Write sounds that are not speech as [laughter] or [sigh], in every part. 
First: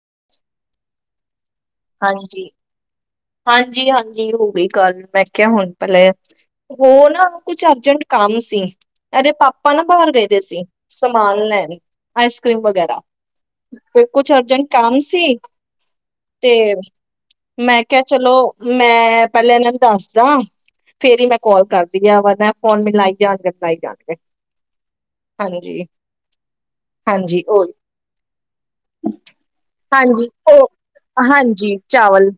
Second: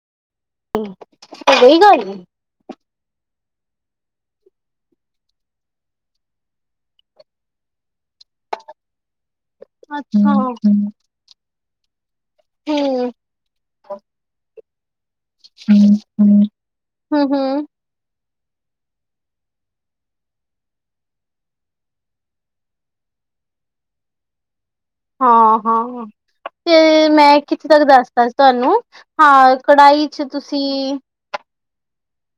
[inaudible] ਹੂੰ। ਹੋਈ ਗੱਲ? ਹਾਂਜੀ, ਹਾਂਜੀ, ਹੋ ਗਈ ਗੱਲ, ਮੈਂ ਕਿਹਾ ਹੁਣ ਪਹਿਲੇ ਉਹ ਨਾ ਕੁਛ ਅਰਜੈਂਟ ਕੰਮ ਸੀ। ਇਹਦੇ ਪਾਪਾ ਨਾ, ਬਾਹਰ ਗਏ ਅੱਛਾ ਦੇ ਸੀ, ਸਮਾਨ ਲੈਣ। ਆਈਸ ਕਰ੍ਰੀਮ ਵਗੈਰਾ, ਹੂੰ ਤੇ ਕੁਛ ਅਰਜੈਂਟ ਕੰਮ ਸੀ ਹਮ, ਹਮ, ਤੇ ਹਮ ਹਮ। ਮੈਂ ਕਿਹਾ ਚਲੋ ਮੈਂ ਪਹਿਲਾਂ ਇਹਨਾਂ ਨੂੰ ਦੱਸਦਾ, ਫੇਰ ਹੀ ਮੈਂ ਕਾਲ ਕਰਦੀ ਆ ਵੇ ਫੋਨ ਮਿਲਾਈ ਜਾਣਗੇ ਮਿਲਾਈ ਜਾਣਗੇ। ਹਾਂਜੀ। ਹਾਂ-ਹਾਂ ਤੇ ਮੈਂ ਹਾਂਜੀ ਕਿੱਥੇ ਉਹੀ ਤੱਕ ਦੱਸਦਾ ਸੀ ਤੁਹਾਨੂੰ ਹਾਂ ਕੜਾਹੀ ਚ ਹਾਂਜੀ ਉਹ ਤੁਸੀਂ ਹਾਂਜੀ ਚਾਵਲ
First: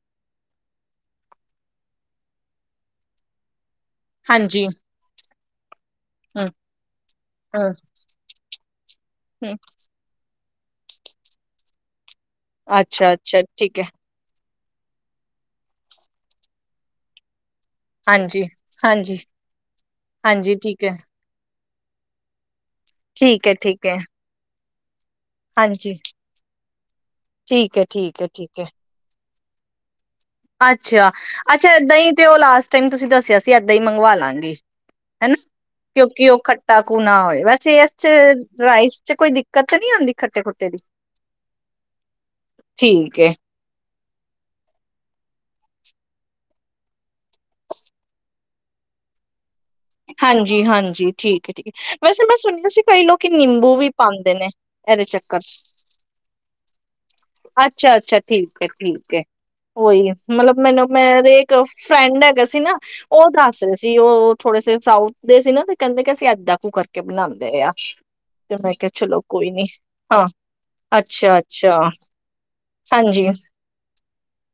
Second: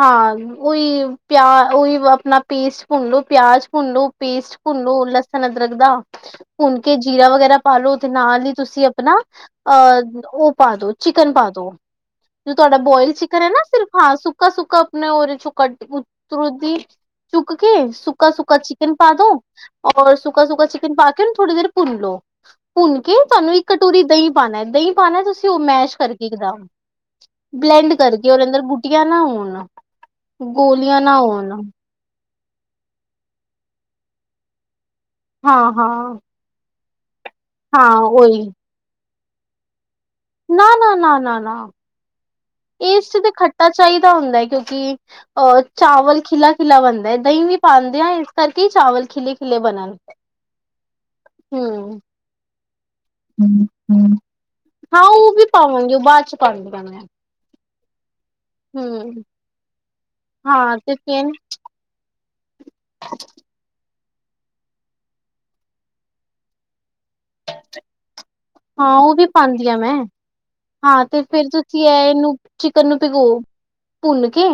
ਹਾਂ ਉਹੀ ਪਿਆ ਉਹੀ ਆਪਣਾ ਪੇਸਟ ਭੁੰਨਲੋ ਪਿਆਜ। ਭੁੰਨੋ ਪੇਸਟ ਹਾਂਜੀ ਭੁੰਨੋ ਲਸ ਲਸਣ ਅਦਰਕ ਦਾ ਹੂੰ, ਭੁੰਨ ਕੇ ਜੀਰਾ ਵਗੈਰਾ ਹੂੰ, ਪਾ ਲੋ ਤੇ ਨਾਲ ਹੀ ਤੁਸੀਂ ਆਪਣਾ ਹੂੰ ਅਹ ਉਹ ਪਾ ਦੋ ਚਿਕਨ ਪਾਦੋ ਜੋ ਤੁਹਾਡਾ ਬੋਇਲ ਅੱਛਾ-ਅੱਛਾ ਚਿਕਨ ਹੈ ਨਾ ਠੀਕ ਸਿਰਫ ਸੁੱਕਾ ਸੁੱਕਾ ਆਪਣੇ ਉਹਦੇ ਚੋਂ ਕੱਢ ਕੇ ਉਧਰੋ ਦੀ ਕੇ ਸੁੱਕਾ ਹਾਂਜੀ, ਸੁੱਕਾ ਚਿਕਨ ਪਾ ਹਾਂਜੀ, ਦੋ ਔਰ ਸੁੱਕਾ ਹਾਂਜੀ ਸੁੱਕਾ ਠੀਕ ਚਿਕਨ ਹੈ। ਪਾ ਕੇ ਥੋੜੀ ਦੇਰ ਭੁੰਨ ਲਓ ਭੁੰਨ ਕੇ ਠੀਕ ਹੈ, ਤੁਹਾਨੂੰ ਇੱਕ ਠੀਕ ਹੈ। ਕਟੋਰੀ ਦਹੀਂ ਪਾਣਾ ਦਹੀਂ ਪਾਣਾ ਤੁਸੀਂ ਉਹ ਹਾਂਜੀ, ਮੈਸ਼ [unintelligible] ਠੀਕ ਹੈ, ਬਲੈਂਡ ਠੀਕ ਹੈ, ਕਰਕੇ ਉਹਦੇ ਠੀਕ ਅੰਦਰ ਹੈ। ਬੁਟੀਆਂ ਨਾ ਹੋਣ ਹੂੰ ਅੱਛਾ ਅੱਛਾ ਦਹੀਂ, ਤੇ ਉਹ ਲਾਸਟ ਟਾਈਮ ਤੁਸੀਂ ਦੱਸਿਆ ਸੀ ਏਦਾਂ ਹੀ ਮੰਗਵਾ ਲਾਂਗੀ। ਹਨਾ ਹਾਂ ਹਾਂ ਕਿਉਂਕਿ ਉਹ ਖੱ [unintelligible] ਨਾ ਹੋਏ ਵੈਸੇ ਹਾਂ ਇਸ ਚ ਉਹੀ ਰਾਈਸ ਕੋਈ ਦਿੱਕਤ ਨਹੀਂ ਆਉਂਦੀ ਖੱਟੇ ਨਾ ਖੁੱਟੇ ਦੀ। ਨਾ ਨਾ ਨਾ ਨਾ ਇਸ ਠੀਕ ਚ ਤੇ ਹੈ, ਖੱਟਾ ਚਾਹੀਦਾ ਹੁੰਦਾ ਹੈ, ਕਿਉਂਕਿ ਅ ਚਾਵਲ ਖਿਲਾ ਖਿਲਾ ਬਣਦਾ ਹੈ, ਦਹੀਂ ਵੀ ਪਾਂਦੇ ਆ ਇਸ ਕਰਕੇ ਚਾਵਲ ਖਿਲੇ ਖਿਲੇ ਬਣਨ ਹਾਂਜੀ-ਹਾਂਜੀ ਠੀਕ ਹੈ ਠੀਕ ਹੈ ਹਮ ਵੈਸੇ ਮੈਂ ਸੁਣਿਆ ਸੀ। ਕਈ ਲੋਕੀ ਨਿੰਬੂ ਵੀ ਪਾਉਂਦੇ ਨੇ ਹਾਂ ਇਹਦੇ ਉਹ ਚੱਕਰ ਵੀ ਚ ਪਾਵਾਂਗੇ ਉਹ ਬਾਅਦ ਚ ਪਾਵਾਗੇ ਕਹਿੰਦੇ, ਅੱਛਾ ਅੱਛਾ ਠੀਕ ਹੈ ਠੀਕ ਹੈ ਉਹੀ ਮਤਲਬ ਹਾਂ ਮੈਨੂੰ ਤੇ ਮੇਰਾ ਫਿਰ ਇੱਕ ਫਰੈਂਡ ਹੈਗਾ ਸੀ ਨਾ ਉਹ ਦੱਸ ਰਹੇ ਸੀ। ਜੀ ਉਹ ਥੋੜੇ ਸੇ ਸਾਊਥ ਦੇ ਸੀ ਨਾ ਤੇ ਕਹਿੰਦੇ ਕਿ ਅਸੀਂ ਏਦਾਂ ਕੁੂ ਕਰਕੇ ਬਣਾਦੇ ਆ ਤੇ ਮੈਂ ਕਿਹਾ ਹਾਂ ਉਹ ਚਲੋ ਵੀ ਕੋਈ ਨੀ ਪਾਉਂਦੀ ਆ ਮੈਂ ਹਾਂ। ਹਾਂ ਤੇ ਅੱਛਾ ਫੇਰ ਅੱਛਾ ਤੁਸੀਂ ਇਹਨੂੰ ਚਿਕਨ ਨੂੰ ਭਿਗੋ ਹਾਂਜੀ ਭੁੰਨ ਕੇ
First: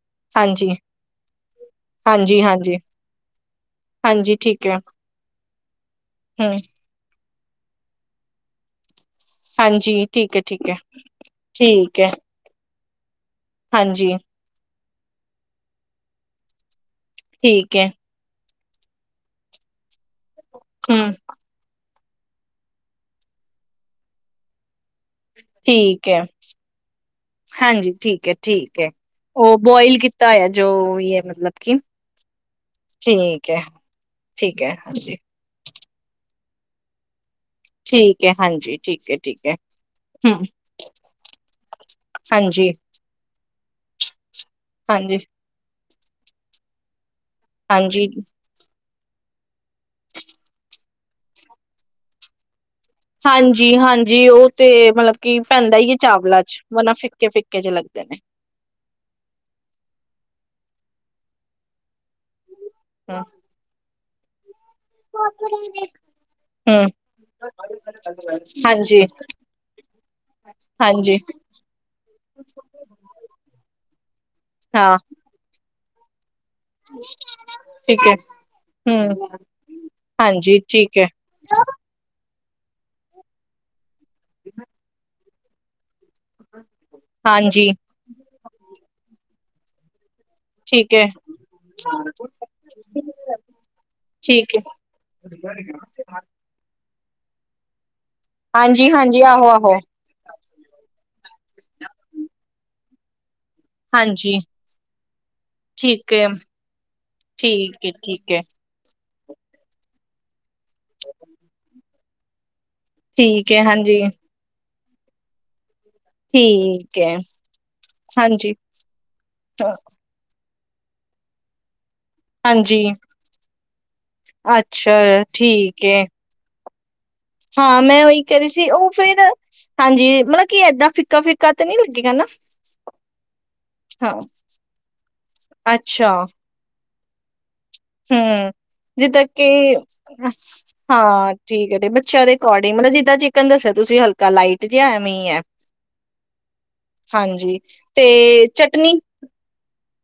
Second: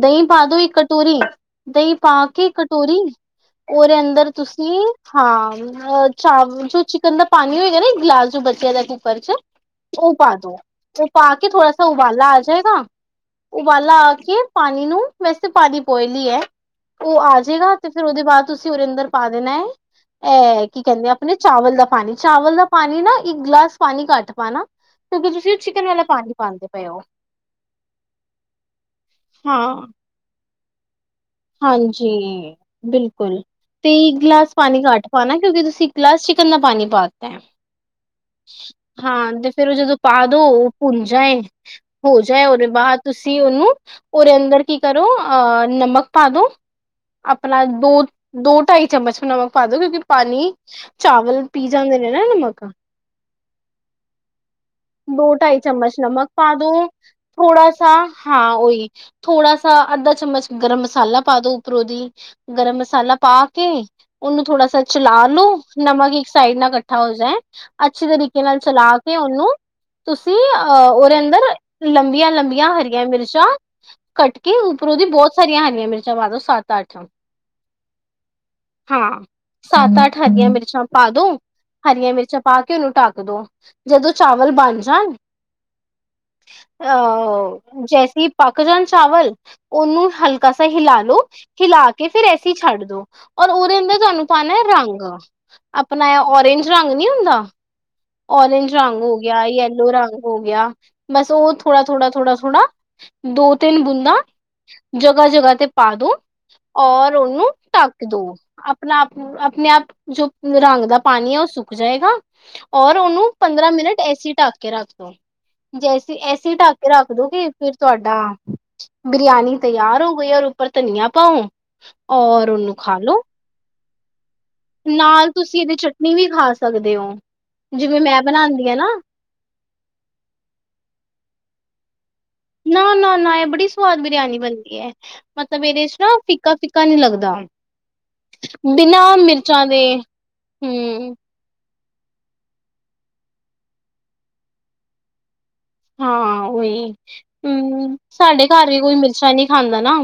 ਦਹੀਂ ਪਾ ਦੋ ਹਾਂਜੀ ਇੱਕ ਕਟੋਰੀ, ਦਹੀਂ ਪਾ ਹਾਂਜੀ ਕੇ ਹਾਂਜੀ ਕਟੋਰੀ ਉਹਦੇ ਅੰਦਰ ਹਾਂਜੀ ਠੀਕ ਹੈ ਤੁਸੀਂ ਹਾਂ, ਚਾ ਹਮ ਜੋ ਚਿਕਨ ਦਾ ਪਾਣੀ ਹੋਏਗਾ ਨਾ ਗਿਲਾਸ ਚ ਬਚਿਆ ਦਾ ਕੁ ਕਰ ਚ ਹਾਂਜੀ ਉਹ ਪਾ ਠੀਕ ਹੈ ਦੋ, ਠੀਕ ਹੈ ਉਹ ਪਾ ਕੇ ਥੋੜਾ ਸਾ ਠੀਕ ਹੈ ਉਬਾਲਾ ਆ ਜਾਏਗਾ। ਉਬਾਲਾ ਹਾਂਜੀ ਆ ਕੇ ਪਾਣੀ ਨੂੰ ਵੈਸੇ ਪਾਣੀ ਬੋਇਲ ਹੀ ਹੈ। ਉਹ ਆ ਜੇਗਾ ਠੀਕ ਹੈ ਤੇ ਫੇਰ ਉਹਦੇ ਬਾਅਦ ਤੁਸੀਂ ਉਹਦੇ ਅੰਦਰ ਪਾ ਦੇਣਾ ਹੈ ਇਹ ਕੀ ਕਹਿੰਦੇ ਆ ਹਮ ਅਪਣੇ ਚਾਵਲ ਦਾ ਪਾਣੀ। ਚਾਵਲ ਦਾ ਪਾਣੀ ਨਾ ਇੱਕ ਗਲਾਸ ਪਾਣੀ ਕੱਟ ਪਾਣਾ। ਕਿਉਂਕਿ ਤੁਸੀਂ ਉਹ ਚਿਕਨ ਵਾਲਾ ਠੀਕ ਹੈ, ਪਾਣੀ ਪਾਉਂਦੇ ਪਏ ਹੋ ਹਾਂਜੀ ਠੀਕ ਹੈ-ਠੀਕ ਹੈ ਉਹ ਹਾਂ ਬੋਇਲ ਕੀਤਾ ਹੋਆ। ਜੋ ਬੀ ਹੈ। ਮਤਲਬ ਕਿ ਹਾਂਜੀ ਬਿਲਕੁਲ ਠੀਕ ਹੈ ਤੇ ਇੱਕ ਗਲਾਸ ਠੀਕ ਹੈ ਪਾਣੀ ਘੱਟ ਹਾਂਜੀ ਪਾਣਾ ਕਿਉਂਕਿ ਤੁਸੀ ਗਲਾਸ ਚਿਕਨ ਦਾ ਪਾਣੀ ਪਾ ਤਾ ਹੈ। ਠੀਕ ਹੈ ਹਾਂਜੀ ਠੀਕ ਹੈ ਹਾਂ ਠੀਕ ਤੇ ਹੈ ਫੇਰ ਉਹ ਜਦੋਂ ਪਾ ਦੋ, ਹਮ ਉਹ ਭੁੰਨ ਜਾਏ, ਹੋ ਜਾਏ ਉਹਦੇ ਹਾਂਜੀ ਬਾਅਦ ਤੁਸੀਂ ਉਹਨੂੰ। ਉਹਦੇ ਅੰਦ ਦਰ ਕੀ ਕਰੋ ਹਾਂਜੀ ਅਹ ਨਮਕ ਪਾਦੋਂ। ਆਪਣਾ ਦੋ, ਹਾਂਜੀ ਦੋ ਟਾਈ ਚਮਚ ਨਮਕ ਪਾ ਦੋ ਕਿਉਂਕਿ ਪਾਣੀ ਚਾਵਲ ਪੀ ਜਾਂਦੇ ਨੇ ਨਾ ਨਮਕ ਹਾਂਜੀ-ਹਾਂਜੀ ਉਹ ਤੇ ਮਤਲਬ ਦੋ ਕਿ ਢਾਈ ਪੈਂਦਾ ਹੀ ਚਮਚ ਹੈ ਨਮਕ ਚਾਵਲਾਂ ਪਾ ਚ ਦੋ, ਵਰਨਾ ਫਿੱਕੇ ਫਿੱਕੇ ਜੇ ਥੋੜਾ ਸ ਲੱਗਦੇ ਨੇ ਹਾਂ ਉਓਹੀ ਥੋੜਾ ਸਾ ਅੱਧਾ ਚਮਚ ਗਰਮ ਮਸਾਲਾ ਪਾਦ ਦੋ ਉਪਰੋ ਦੀ। ਗਰਮ ਮਸਾਲਾ ਹਮ ਪਾ ਕੇ। ਉਹਨੂੰ ਥੋੜਾ ਚਲਾ ਲੋ ਨਮਕ ਇੱਕ ਸਾਈਡ ਨਾਲ ਹਮ ਇਕੱਠਾ ਹੋ ਜਾਏ ਅੱਛੇ ਤਰੀਕੇ ਨਾਲ ਚਲਾ ਹਾਂਜੀ ਕੇ ਉਹਨੂੰ ਤੁਸੀਂ ਅਹ ਹਾਂਜੀ ਉਹਦੇ ਅੰਦਰ ਲੰਬੀਆਂ ਲੰਬੀਆਂ ਹਰੀਆਂ ਮਿਰਚਾਂ ਕੱਟ ਕੇ ਉੱਪਰ ਹਾਂ ਉਹਦੀ ਬਹੁਤ ਸਾਰੀਆਂ ਹਰ ਰੀਆ ਮਿਰਚਾਂ ਪਾ ਦੋ। ਸੱਤ ਅੱਠ ਠੀਕ ਹੈ ਹਮ ਹਾਂ, ਸੱਤ ਅੱਠ ਹਰੀਆਂ ਹਾਂਜੀ ਮਿਰਚਾਂ ਠੀਕ ਹੈ ਪਾ ਦੋ ਹਰੀਆਂ ਮਿਰਚਾਂ ਪਾ ਪਾ ਕੇ ਉਹਨੂੰ ਢੱਕ ਦੋ ਜਦੋਂ ਚਾਵ ਵੱਲ ਬਣ ਜਾਣ। ਹਾਂਜੀ ਅਹ ਜੈਸੀ ਪਾਕਜਾਨ ਚਾਵਲ। ਉਹਨੂੰ ਹਲਕਾ ਸ ਠੀਕ ਹਿਲਾ ਹੈ ਲੋ ਹਿਲਾ ਕੇ ਫਿਰ ਐਸੀਂ ਛੱਡ ਦੋ ਔਰ ਉਹਦੇ ਅੰਦਰ ਤੁਹਾਨੂੰ ਪਾਣਾ ਠੀਕ ਹੈ ਰੰਗ ਆਪਣਾ ਆ ਓਰਜ ਰੰਗ ਨੀ ਹੁੰਦਾ। ਓਰਜ ਹਾਂਜੀ ਰੰਗ ਹੋ ਹਾਂਜੀ ਗਿਆ ਆਹੋ ਆਹੋ ਯਲੋ ਰੰਗ ਹੋ ਗਿਆ ਬਸ ਉਹ ਥੋੜਾ-ਥੋੜਾ-ਥੋੜਾ-ਥੋੜਾ, ਦੋ ਤਿੰਨ ਬੂੰਦਾ ਹਾਂਜੀ ਜਗ੍ਹਾ ਜਗ੍ਹਾ ਤੇ ਪਾ ਠੀਕ ਦੋ ਹੈ ਔਰ ਉਹਨੂੰ ਠੀਕ ਹੈ ਢੱਕ ਦੋ ਠੀਕ ਹੈ ਆਪਣਾ ਆਪਣੇ ਆਪ ਜੋ ਰੰਗ ਦਾ ਪਾਣੀ ਹੈ ਉਹ ਸੁੱਕ ਜਾਏਗਾ। ਔਰ ਉਹਨੂੰ ਠੀਕ ਹੈ ਪੰਦਰਾਂ ਮਿੰਟ ਹਾਂਜੀ ਏਸੀ ਢੱਕ ਕੇ ਰੱਖ [unintelligible] ਜੈਸੀ ਐਸੀ ਢੱਕ ਕੇ ਠੀਕ ਰੱਖ ਹੈ ਦੋਗੇ ਫਿਰ ਤੁਹਾਡਾ ਹਾਂਜੀ ਬਰਿਆਨੀ ਤਿਆਰ ਹੋ ਗਈ ਔਰ ਉੱਪਰ ਧਨੀਆ ਪਾਓ, ਔਰ ਉਹਨੂੰ ਹਾਂਜੀ ਖਾ ਲੋੋ, ਅੱਛਾ ਨਾਲ ਤੁਸੀਂ ਇਹਦੀ ਠੀਕ ਹੈ ਚਟਨੀ ਵੀ ਖਾ ਸਕ ਸਕਦੇ ਔ, ਹਾਂ ਮੈਂ ਉਹੀ ਕਹਿ ਰਹੀ ਸੀ ਉਹ ਫੇਰ ਹਾਂਜੀ ਮਤਲਬ ਕੀ ਏਦਾਂ ਫਿੱਕਾ ਫਿੱਕਾ ਤਾਂ ਨੀ ਲੱਗੇਗਾ ਨਾ, ਨਾ-ਨਾ-ਨਾ ਇਹ ਬੜੀ ਸਵਾਦ ਹਾਂ ਬਰਿਆਨੀ ਬਣਦੀ ਐ ਮਤਲਬ ਇਹਦੇ ਚ ਨਾ ਫਿੱਕਾ ਫਿੱ ਪੱਕਾ ਨੀ ਲੱਗਦਾ। ਹੂੰ, ਬਿਨਾਂ ਜਿੱਦਾਂ ਕਿ ਮਿਰਚਾਂ ਦੇ ਹਮ ਹਾਂ ਠੀਕ ਹੈ। ਬੱਚਿਆਂ ਦੇ ਅਕੋਰਡਿੰਗ ਮਤਲਬ ਜਿੱਦਾਂ ਚਿਕਨ ਦੱਸਿਆ ਤੁਸੀਂ ਹਲਕਾ ਲਾਈਟ ਜਿਹਾ ਐਵੇਂ ਹੈ। ਹਾਂ ਉਹੀ ਹਾਂਜੀ ਹੂੰ ਸਾਡੇ ਤੇ ਘਰ ਵੀ ਕੋਈ ਚਟਨੀ ਮਿਰਚਾਂ ਨੀ ਖਾਂਦਾ ਨਾ।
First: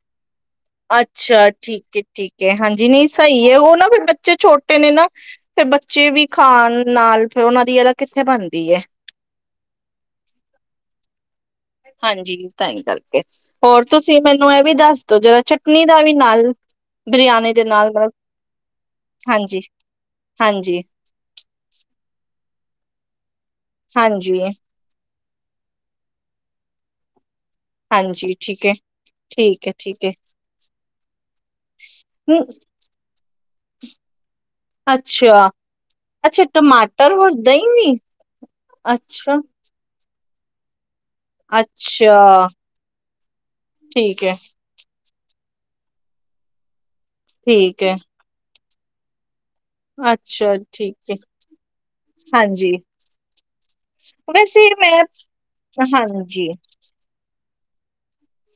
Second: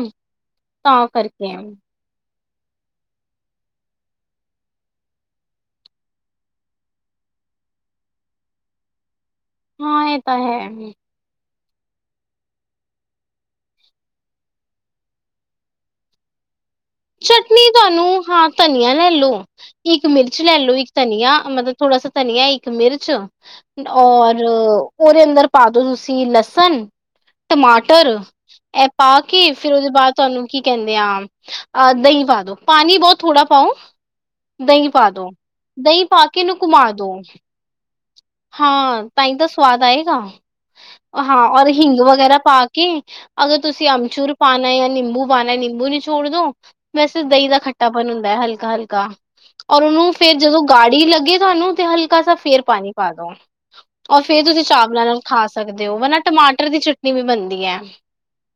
ਤਾਂ ਅੱਛਾ ਕਰਕੇ ਠੀਕ ਹੈ ਠੀਕ, ਹਾਂਜੀ ਨਹੀਂ ਸਹੀ ਹੈ ਉਹ ਨਾ ਫੇਰ ਬੱਚੇ ਛੋਟੇ ਨੇ ਨਾ ਫੇਰ ਬੱਚੇ ਵੀ ਖਾਣ ਨਾਲ ਫਿਰ ਉਹਨਾਂ ਦੀ ਇਹਦਾ ਕਿੱਥੇ ਬਣਦੀ ਹੈ। ਹਾਂ ਇਹ ਤਾਂ ਹੈ। ਹਾਂਜੀ ਤਾਂ ਹੀ ਕਰਕੇ ਹੋਰ ਤੁਸੀਂ ਮੈਨੂੰ ਇਹ ਵੀ ਦੱਸ ਦੋ ਜਿਹੜਾ ਚਟਨੀ ਦਾ ਵੀ ਨਾਲ ਬਰਿਆਨੀ ਦੇ ਚਟਨੀ ਨਾਲ ਮਤਲਬ ਤੁਹਾਨੂੰ ਹਾਂ ਧਨੀਆ ਲੈ ਲੋ ਹਾਂਜੀ, ਇੱਕ ਮਿਰਚ ਲੈ ਲੋ ਹਾਂਜੀ, ਇੱਕ ਧਨੀਆ ਮਤਲਬ ਥੋੜਾ ਸਾ ਧਨੀਆ ਇੱਕ ਮਿਰਚ, ਹਾਂਜੀ, ਔਰ ਉਹਦੇ ਅੰਦਰ ਪਾਦੋ ਤੁਸੀਂ ਲਸਣ ਟਮਾਟਰ ਹਾਂਜੀ ਠੀਕ ਹੈ, ਇਹ ਪਾ ਕੇ ਠੀਕ ਫਿਰ ਹੈ, ਉਹਦੇ ਠੀਕ ਹੈ। ਬਾਅਦ ਤੁਹਾਨੂੰ ਕੀ ਕਹਿੰਦੇ ਆ, ਅਹ ਦਹੀਂ ਪਾ ਹੂੰ, ਦੋ ਪਾਣੀ ਬਹੁਤ ਥੋੜਾ ਪਾਓ, ਦਹੀਂ ਪਾ ਦੋ। ਅੱਛਾ ਦਹੀਂ ਪਾ ਕੇ ਅੱਛਾ ਇਹਨੂੰ ਘੁਮਾ ਦੋ ਟਮਾਟਰ ਹੋਰ ਦਹੀਂ ਵੀ ਹਾਂ ਤਾਂ ਅੱਛਾ ਹੀ ਤਾਂ ਸਵਾਦ ਆਏਗਾ ਹਾਂ ਔਰ ਹਿੰਗ ਵਗੈਰਾ ਅੱਛਾ, ਪਾ ਕੇ ਅਗਰ ਤੁਸੀਂ ਠੀਕ ਐ, ਅਮਚੂਰ ਪਾਉਣਾ ਜਾਂ ਨਿੰਬੂ ਨਾ ਨਿੰਬੂ ਨੀ ੋੜ ਦੋ [unintelligible] ਵੈਸੇ ਦਹੀਂ ਦਾ ਠੀਕ ਐ, ਖੱਟਾਪਨ ਹੁੰਦਾ ਹੈ ਹਲਕਾ ਹਲਕਾ ਤਾਂ ਔਰ ਉਹਨੂੰ ਫੇਰ ਅੱਛਾ ਜਦੋਂ ਗਾੜ੍ਹੀ ਠੀਕ ਐ, ਲੱਗੇ ਤੁਹਾਨੂੰ ਤੇ ਹਲਕਾ ਸਾ ਫੇਰ ਹਾਂਜੀ। ਪਾਣੀ ਪਾ ਦੋ ਔਰ ਫੇਰ ਤੁਸੀਂ ਵੈਸੇ ਮੈਂ ਚਾਵਲਾਂ ਨਾਲ ਖਾ ਸਕਦੇ ਹੋ ਨਾ ਹਾਂਜੀ, ਟਮਾਟਰ ਦੀ ਚਟਨੀ ਵੀ ਬਣਦੀ ਧਆਂ [unintelligible]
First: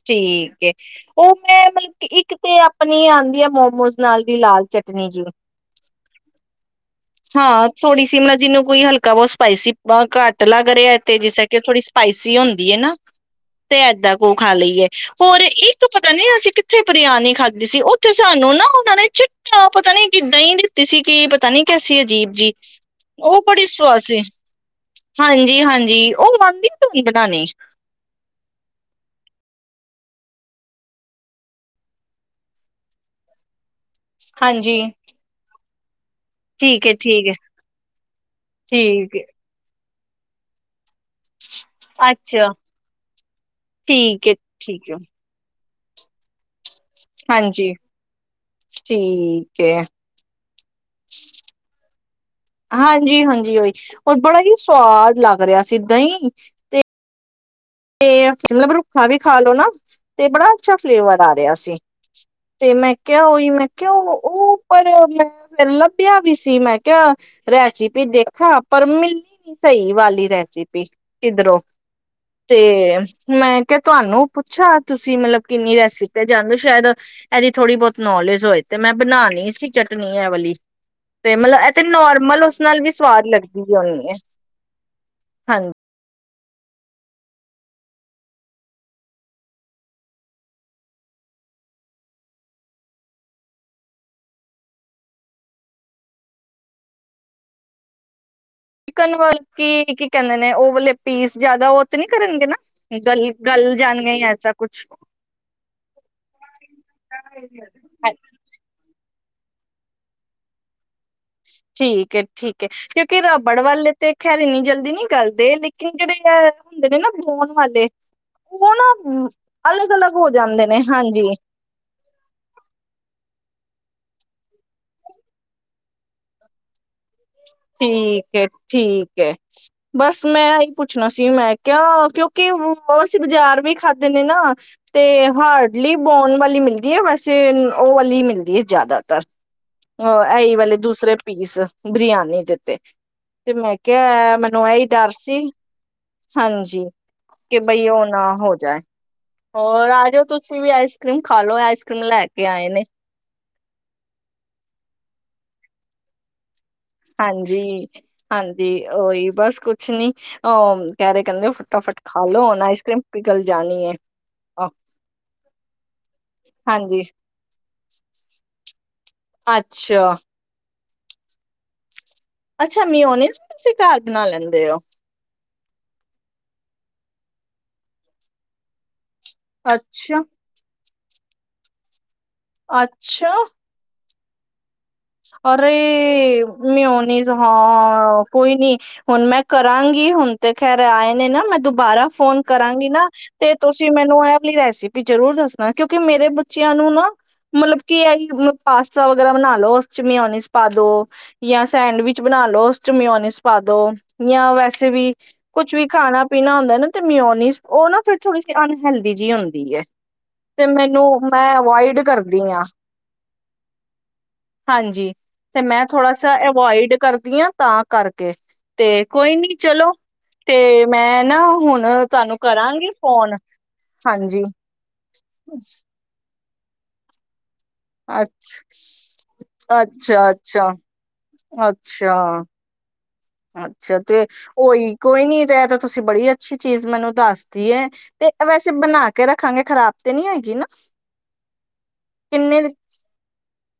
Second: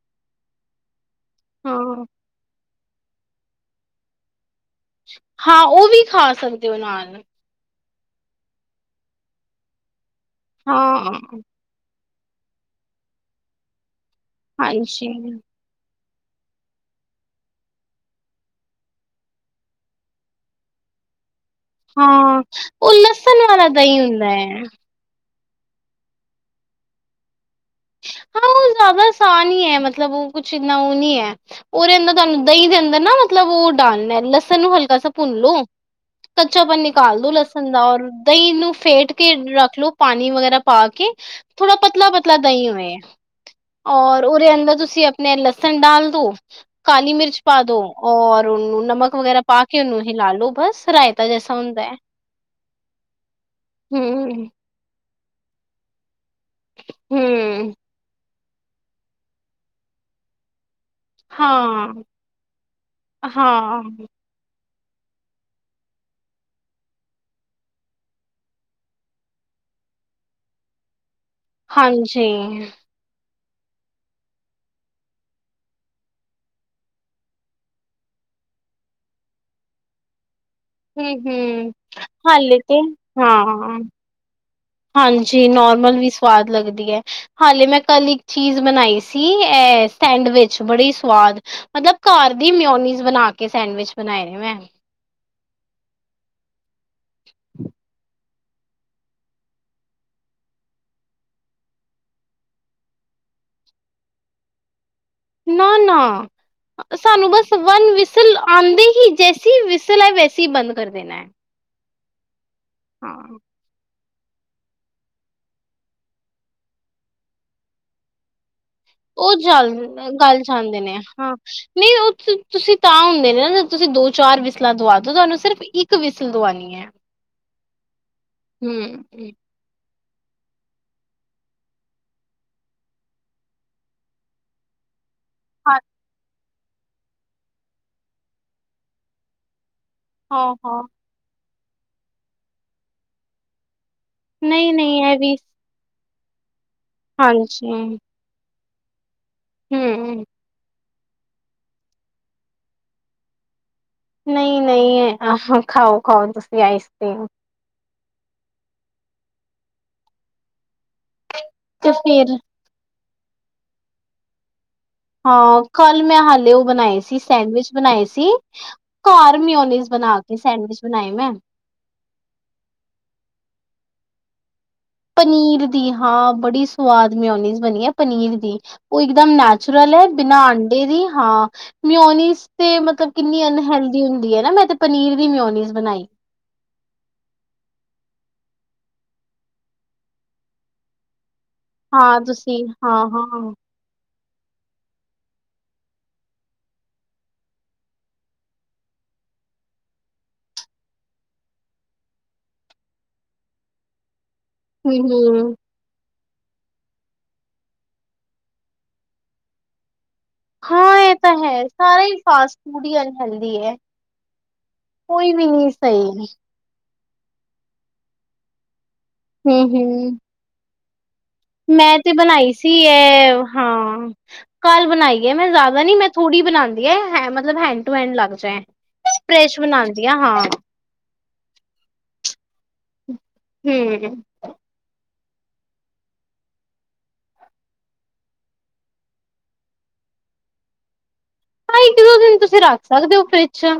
ਠੀਕ ਏ ਉਹ ਮੈਂ ਮਤਲਬ ਹਾਂ। ਕਿ ਇੱਕ ਤੇ ਪਨੀਰ ਆਉਂਦੀ ਹੈ ਮੋਮੋਸ ਨਾਲ ਦੀ ਲਾਲ [unintelligible] ਹਾਂ ਉਹ ਵੀ ਖਾ ਸਕਦੇ ਹੋ ਨਾਲ ਹਾਂ ਥੋੜੀ ਸੀ [unintelligible] ਮ ਜਿਹਨ ਕੋਈਲਕਾ ਬਹੁਤ ਸਪਾਈਸੀ ਘੱਟ ਲੱਗ ਰਿਹਾ ਤੇ ਹਾਂ। ਜਿਸੇ ਕਿ ਥੋੜ੍ਹੀ ਸਪਾਈਸੀ ਹੁੰਦੀ ਹੈ ਨਾ ਤੇ ਏਦਾਂ ਉਹ ਖਾ ਲਈਏ ਹਾਂਜੀ ਹੋਰ ਇੱਕ [unintelligible] ਪਤਾ ਨੀ ਅਸੀਂ ਕਿੱਥੇ ਬਰਿਆਨੀ ਖਾਧੀ ਸੀ ਉੱਥੇ ਸਾਨੂੰ ਨਾ ਉਹ ਨੇ ਚਿੱਟਾ ਪਤਾ ਨੀ ਕਿ ਦਹੀ ਦਿੱਤੀ ਸੀ ਕੀ ਪਤਾ ਨੀ ਕੈਸੀ ਅਜੀਬ ਹਾਂ ਜੀ। ਉਹ ਲਸਣ ਵਾਲਾ ਦਹੀਂ ਹੁੰਦਾ ਹੈ ਹਾਂਜੀ ਹਾਂਜੀ ਉਹ ਆਦੀ ਆ ਤੁਕੀ ਬਣਾਉਣੇ ਹਾਂ ਉਹ ਜ਼ਿਆਦਾ ਆਸਾਨ ਹੀ ਹੈ ਮਤਲਬ ਉਹ ਕੁਛ ਇੰਨਾ ਉਹ ਨੀ ਹੈ ਉਹਦੇ ਅੰਦਰ ਤੁਹਾਨੂੰ ਦਹੀਂ ਦੇ ਅੰਦਰ ਨਾ ਮਤਲਬ ਉਹ ਡਾਲਣਾ ਲਸਣ ਨੂੰ ਹਾਂਜੀ ਹਲਕਾ ਸਾ ਭੁੰਨ ਲੋ ਕੱਚਾਪਣ ਠੀਕ ਏ, ਨਿਕਾਲ ਠੀਕ ਦੋ ਏ, ਲਸਣ ਦਾ ਔਰ ਦਹੀਂ ਨੂੰ ਫੇਟ ਠੀਕ ਏ, ਕੇ ਰੱਖ ਲੋੋ ਪਾਣੀ ਵਗੈਰਾ ਪਾ ਕੇ ਥੋੜਾ ਪਤਲਾ ਪਤਲਾ ਅੱਛਾ ਔਰ ਠੀਕ ਏ। ਉਹਦੇ ਅੰਦਰ ਠੀਕ ਏ, ਤੁਸੀਂ ਆਪਣੇ ਲਸਣ ਡਾਲ ਦੋ ਕਾਲੀ ਮਿਰਚ ਪਾ ਹਾਂਜੀ ਦੋ ਔਰ ਉਹਨੂੰ ਨਮਕ ਵਗੈਰਾ ਠੀਕ ਪਾ ਏ, ਕੇ ਉਹਨੂੰ ਇਹ ਲਾਲੋ ਬਸ ਰਾਇਤਾ ਜੈਸਾ ਹੁੰਦਾ ਹੈ ਹਾਂਜੀ ਹਾਂਜੀ ਹੀ ਬੜਾ ਹੂੰ ਹੀ ਸਵਾਦ ਲੱਗ ਰਿਹਾ ਸੀ ਦਹੀ ਤੇ ਹਾਂ ਮਤਲਬ ਰੁੱਖਾ ਵੀ ਖਾ ਲੋੋ ਨਾ ਤੇ ਬੜਾ ਅੱਛਾ ਫਲੇਵਰ ਆ ਰਿਹਾ ਸੀ, ਹਾਂ ਤੇ ਮੈਂ ਕਿਹਾ ਉਹੀ ਮੈਂ ਹਾਂ ਕਿਹਾ ਉਹ ਪਰ ਮੈਂ ਫਿਰ ਲੱਭਿਆ ਵੀ ਸੀ, ਮੈਂ ਕਿਹਾ ਰੈਸਪੀ ਦੇਖਾਂ ਪਰ ਮਿਲੀ ਨੀ ਸਹੀ ਵਾਲੀ ਰੈਸਿਪੀ। ਕਿੱਧਰੋਂ। ਹਾਂਜੀ, ਤੇ, ਮੈਂ ਕਿਹਾ ਤੁਹਾਨੂੰ ਪੁੱਛਾ ਤੁਸੀਂ ਮਤਲਬ ਕਿੰਨੀ ਰੈਸਪੀ ਜਾਂਦੇ ਹੋ ਸ਼ਾਇਦ ਇਹਦੀ ਥੋੜ੍ਹੀ ਬਹੁਤ ਨੌਲੇਜ ਹੋਏ, ਤੇ ਮੈਂ ਬਣਾਣੀ ਸੀ ਚਟਨੀ ਇਹ ਵਾਲੀ ਹੂੰ ਤੇ ਮਤਲਬ ਇਹ ਤੇ ਹੂੰ, ਨੋਰਮਲ ਹਾਲੇ ਉਸ ਤੇ ਨਾਲ ਵੀ ਸਵਾਦ ਲੱਗਦੀ ਹਾਂ ਹੋਣੀ ਹੈ ਹਾਂਜੀ ਨੋਰਮਲ ਵੀ ਸਵਾਦ ਲਗਦੀ ਹੈ, ਹਾਲੇ ਮੈਂ ਕੱਲ ਇੱਕ ਚੀਜ਼ ਬਣਾਈ ਸੀ ਅ ਸੈਂਡਵਿਚ ਬੜੀ ਸਵਾਦ ਮਤਲਬ ਘਰ ਦੀ ਮਿਓਨੀਜ਼ ਬਣਾ ਕੇ ਸੈਂਡਵਿਚ ਬਣਾਏ ਨੇ ਮੈਂ [inaudible] ਚਿਕਨ ਵ ਕੀ ਕੀ ਕਹਿੰਦੇ ਨੇ ਉਹ ਵਾਲੇ ਪੀਸ ਜਿਆਦਾ ਉਹ ਤੇ ਨੀ ਕਰਨਗੇ, ਨਾ ਗਲ ਗਲ ਜਾਣਗੇ ਐਸਾ ਕੁਛ ਨਾ ਨਾ ਸਾਨੂੰ ਬਸ ਵਨ ਵਿਸਲ ਆਦੀ ਹੀ ਜ ਵਿਸਲ ਵੈਸੇ ਹੀ ਬੰਦ ਕਰ ਦੇਣਾ ਹੈ। ਠੀਕ ਹੈ ਠੀਕ। ਕਿਉਂਕਿ ਹਾਂ। ਰਬੜਵਾਲੇ ਤੇ ਖੈਰ ਇੰਨੀ ਜਲਦੀ ਨੀ ਕਰਦੇ, ਲੇਕਿਨ ਜਿਹੜੇ ਆ ਹੁੰਦੇ ਨੇ ਨਾ ਬਉਣ ਵਾਲੇ ਉਹ ਨਾ ਉਹ ਜਾਣ ਅਲੱਗ ਅਲੱਗ ਹੋ ਗੱਲ ਜਾਂਦੇ ਜਾਣਦੇ ਨੇ ਹਾਂਜੀ ਹਾਂ ਨਹੀਂ ਉਹ ਤੁਸੀਂ ਤਾਂ ਹੁੰਦੇ ਨੇ ਨਾ ਤੁਸੀਂ ਦੋ ਚਾਰ ਵਿਸਲਾਂ ਦਵਾ ਆਜੋ ਤੁਹਾਨੂੰ ਸਿਰਫ਼ ਇੱਕ ਵਿਸਲ ਦਵਾਉਣੀ ਹੈ। ਠੀਕ ਹੈ ਹੂੰ। ਠੀਕ ਐ। ਬਸ ਮੈਂ ਇਹੀ ਪੁੱਛਣਾ ਸੀ, ਮੈਂ ਕਿਹਾ ਕਿਉਂਕਿ ਅਸੀਂ ਬਾਜ਼ਾਰ ਵੀ ਖਾਧੇ ਨੇ ਨਾ ਤੇ ਹਾਂ ਹਾਰਡਲੀ ਬੋਨ ਵਾਲੀ ਮਿਲਦੀ ਹੈ, ਵੈਸੇ ਉਹ ਵਾਲੀ ਮਿਲਦੀ ਹੈ ਜ਼ਿਆਦਾਤਰ ਹ ਹਾਂ ਐਹੀ ਵਾਲੇ ਹਾਂ ਦੂਸਰੇ ਪੀਸ ਬਰਿਆਨੀ ਦਿੱਤੇ ਤੇ ਮੈਂ ਕਿਹਿਆ ਮੈਨੂੰ ਨਹੀਂ ਇਹੀ ਨਹੀਂ ਡਰ ਇਹ ਵੀ ਸੀ। ਹਾਂਜੀ, ਜੀ ਕਿ ਹਾਂਜੀ ਬਈ ਉਹ ਨਾ ਹੋ ਜਾਏ। ਹੋਰ ਆ ਜਾਓ, ਹੂੰ। ਤੁਸੀਂ ਵੀ ਆਈਸ ਰੀਮ ਖਾ ਲੋ ਆਈਸ ਕਰ੍ਰੀਮ ਲੈ ਕੇ ਆਏ ਨੇ। ਨਹੀਂ ਨਹੀਂ, ਖਾਓ ਖਾਓ ਤੁਸੀ, ਹਾਂਜੀ, ਹਾਂਜੀ ਉਹੀ ਬਸ ਕੁਛ ਨੀ ਅ ਕਹਿ ਰਹੇ। ਕਹਿੰਦੇ ਤੇ ਫਟਾਫਟ ਫਿਰ ਖਾਲੋ ਆਈਸਕ੍ਰੀਮ, ਕੋ ਗੱਲ ਜਾਣੀ ਹੈ ਆਹੋ। ਹਾਂ ਕੱਲ ਮੈਂ ਹਾਲੇ ਉਹ ਬਣਾਏ ਸੀ ਸੈਂਡਵਿਚ ਬਣਾਏ ਸੀ ਘਰ ਮਿਓਨੀਜ਼ ਅੱਛਾ, ਬਣਾ ਕੇ ਸੈਂਡਵਿਚ ਸੁਣਾਈ ਮੈਂ। ਅੱਛਾ ਮਿਊਨਿਸਟ ਬਣਾ ਲੈਂਦੇ ਹੋ ਪਨੀਰ ਦੀ, ਹਾਂ! ਬੜੀ ਸਵਾਦ ਮਿਓਨੀਜ਼ ਬਣੀ ਆ, ਪਨੀਰ ਦੀ। ਉਹ ਇਕਦਮ ਨੈਚੁਰਲ ਹੈ ਅੱਛਾ, ਬਿਨਾਂ ਅੰਡੇ ਦੀ। ਹਾਂ! ਮਓਨੀਸ ਮਤਲਬ, ਕਿੰਨੀ ਅਨਹਲਦੀ ਹੁੰਦੀ ਨਾ ਮੈਂ ਤੇ ਪਨੀਰ ਦੀ ਅਰੇ! ਮਿਓਨੀਜ਼ ਬਣਾਈ। ਮੇ ਮਿਹਓਨੀਜ਼, ਹਾਂ! ਕੋਈ ਨੀ, ਹੁਣ ਮੈਂ ਕਰਾਂਗੀ, ਹੁਣ ਤੇ ਖੈਰ, ਆਏ ਨੇ ਨਾ, ਮੈਂ ਦੁਬਾਰਾ ਹਾਂ ਫੋਨ ਤੁਸੀਂ ਕਰਾਂਗੀ ਹਾਂ ਨਾ, ਹਾਂ ਤੇ ਤੁਸੀਂ ਮੈਨੂੰ ਇਹ ਰੈਸਿਪੀ, ਜਰੂਰ ਦੱਸਣਾ, ਕਿਉਂਕਿ ਮੇਰੇ ਬੱਚਿਆਂ ਨੂੰ ਨਾ ਮਤਲਬ ਕੀ ਆਹੀ, ਪਾਸਤਾ ਵਗੈਰਾ ਬਣਾ ਲਓ ਚ ਮਿਓਨੀਜ਼ ਪਾ ਦੋ ਜਾਂ ਸੈਂਡਵਿਚ ਬਣਾਲੋ ਉਦੇ ਚ ਮਿਓਨੀਜ ਪਾ ਦੋ। ਜਾਂ ਵੈਸੇ ਹਮ ਵੀ, ਹਮ। ਕੁਛ ਵੀ, ਖਾਣਾ ਪੀਣਾ ਹੁੰਦਾ ਨਾ ਤੇ ਮਿਓਨੀਜ ਉਹ ਨਾ, ਫਿਰ ਥੋੜੀ, ਅਨਹਲਦੀ ਜਿਹੀ ਹੁੰਦੀ ਹੈ। ਤੇ ਹਾਂ! ਮੈਨੂੰ ਇਹ ਤਾਂ ਮੈਂ ਹੈ। ਅਵੋਇਡ ਸਾਰਾ ਹੀ ਕਰਦੀ ਫਾਸਟ ਹਾਂ ਫੂਡ ਹੀ, ਅਨਹੇਲਦੀ ਹੈ। ਹਾਂਜੀ! ਕੋਈ ਵੀ ਤੇ ਨਹੀਂ ਮੈਂ ਥੋੜਾ ਸ, ਸਹੀ ਅਵੋਇਡ ਕਰ ਦੀਆਂ, ਤਾਂ ਕਰਕੇ ਤੇ, ਕੋਈ ਨੀ, ਹਮ ਚਲੋ, ਹਮ। ਤੇ ਮੈਂ, ਨਾ ਹੁਣ ਮੈਂ ਤੇ ਤੁਹਾਨੂੰ ਬਣਾਈ ਸੀ, ਕਰਾਂਗੀ ਫੋਨ ਇਹ, ਹਾਂ! ਹਾਂਜੀ ਕੱਲ ਬਣਾਈ ਹੈ ਮੈਂ, ਜ਼ਿਆਦਾ ਨੀ ਮੈਂ ਥੋੜ੍ਹੀ ਬਣਾਉਂਦੀ ਹੈਂ, ਮਲਬ ਅੱਛ, ਬਣਾਉਂਦੀ ਆ ਅੱਛਾ, ਹਾਂ ਅੱਛਾ, ਅੱਛਾ! ਅੱਛਾ, ਹਮ। ਤੇ ਉਹੀ। ਕੋਈ ਨੀ, ਤੇ ਇਹ ਤਾਂ ਤੁਸੀਂ ਬੜੀ ਅੱਛੀ ਚੀਜ਼ ਮੈਨੂੰ ਦੱਸਦੀ ਹੈ, ਤੇ ਵੈਸੇ, ਬਣਾ ਕੇ ਰੱਖਾਂਗੇ ਖ਼ਰਾਬ ਤੇ ਨੀ ਹੈਗੀ ਨਾ? ਹ! ਇੱਕ ਦੋ ਦਿਨ, ਤੁਸੀਂ ਕਿੰਨੇ ਰੱਖ ਸਕਦੇ ਫਰਿਜ ਚ'।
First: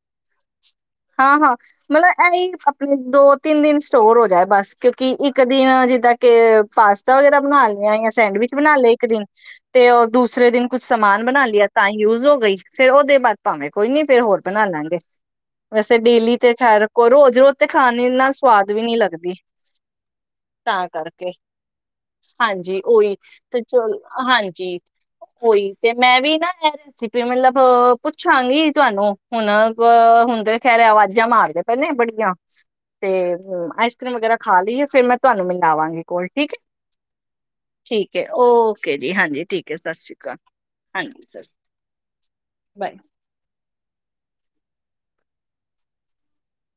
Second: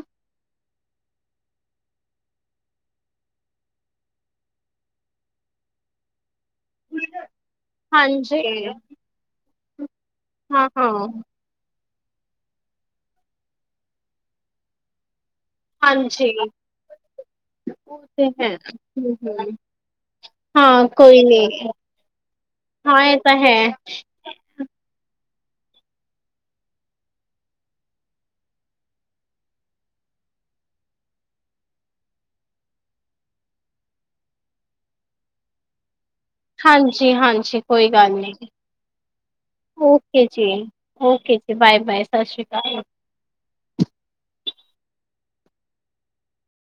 ਹਾਂ, ਹਾਂ। ਮਤਲਬ ਇਹਹੀ ਆਪਣੇ, ਦੋ ਤਿੰਨ ਦਿਨ ਸਟੋਰ ਹੋ ਜਾਏ, ਬਸ, ਕਿਉਂਕਿ ਇੱਕ ਦਿਨ ਜਿੱਦਾਂ ਕਿ ਕੇ ਪਾਸਤਾ ਵਗੈਰਾ ਬਣਾ ਲਿਆ, ਜਾਂ ਹਾਂਜੀ ਸੈਂਡਵਿਚ ਬਣਾ ਲਿਆ, ਇੱਕ ਦਿਨ, ਤੇ ਉਹ ਦੂਸਰੇ ਦਿਨ ਹਾਂ ਕੁੱਛ ਹਾਂ ਸਮਾਨ ਬਣਾ ਲਿਆ। ਤਾਂ ਹੀ ਯੂਜ ਹੋ ਗਈ, ਫੇਰ ਉਹਦੇ ਬਾਅਦ, ਭਾਵੇਗੇ ਕੋਈ ਨੀ, ਫੇਰ ਹੋਰ ਬਣਾ ਲਾਂਗੇ। ਵੈਸੇ, ਹਾਂਜੀ ਡੇਲੀ ਤੇ ਖੈਰ ਰੱਖੋ, ਰੋਜ਼ ਰੋਜ਼ ਤੇ ਖਾਣ ਉਹ ਤੇ ਨਾਲ ਹੈ ਸਵਾਦ ਵੀ ਨੀ ਹੂੰ ਲੱਗਦੀ, ਹੂੰ ਤਾਂ ਹਾਂ ਕੋਈ ਕਰਕੇ, ਨੀ ਹਾਂਜੀ, ਹਾਂ ਉਓਹੀ, ਇਹ ਤਾਂ ਹੈ ਤੇ ਚਲ, ਹਾਂਜੀ ਕੋਈ, ਤੇ ਮੈਂ ਵੀ ਨਾ, ਇਹ ਰੈਸਿਪੀ ਮਤਲਬ, ਪੁੱਛਾਂਗੀ ਤੁਹਾਨੂੰ, ਹੁਣ ਹੁਣ ਖੈਰੇ, ਆਵਾਜ਼ਾਂ ਮਾਰਦੇ ਪਏ ਨੇ, ਬੜੀਆਂ, ਤੇ ਆਈਸਕ੍ਰੀਮ ਵਗੈਰਾ ਖਾ ਲਈਏ, ਫੇਰ ਮੈਂ ਤੁਹਾਨੂੰ ਮਿਲਾਵਾਂਗੀ। ਕੋਲ ਠੀਕ ਹੈ ਹਾਂਜੀ, ਹਾਂਜੀ, ਕੋਈ ਗੱਲ ਠੀਕ ਹੈ ਨੀ। ਓਕੇ ਜੀ ਹਾਂਜੀ ਠੀਕ ਹੈ ਸਤਿ ਸ਼੍ਰੀ ਓਕੇ ਅਕਾਲ ਜੀ, ਹਾਂਜੀ ਓਕੇ ਸਤਿ ਜੀ, ਬਾਏ ਬਾਏ, ਸਤਿ ਸ਼੍ਰੀ ਅਕਾਲ।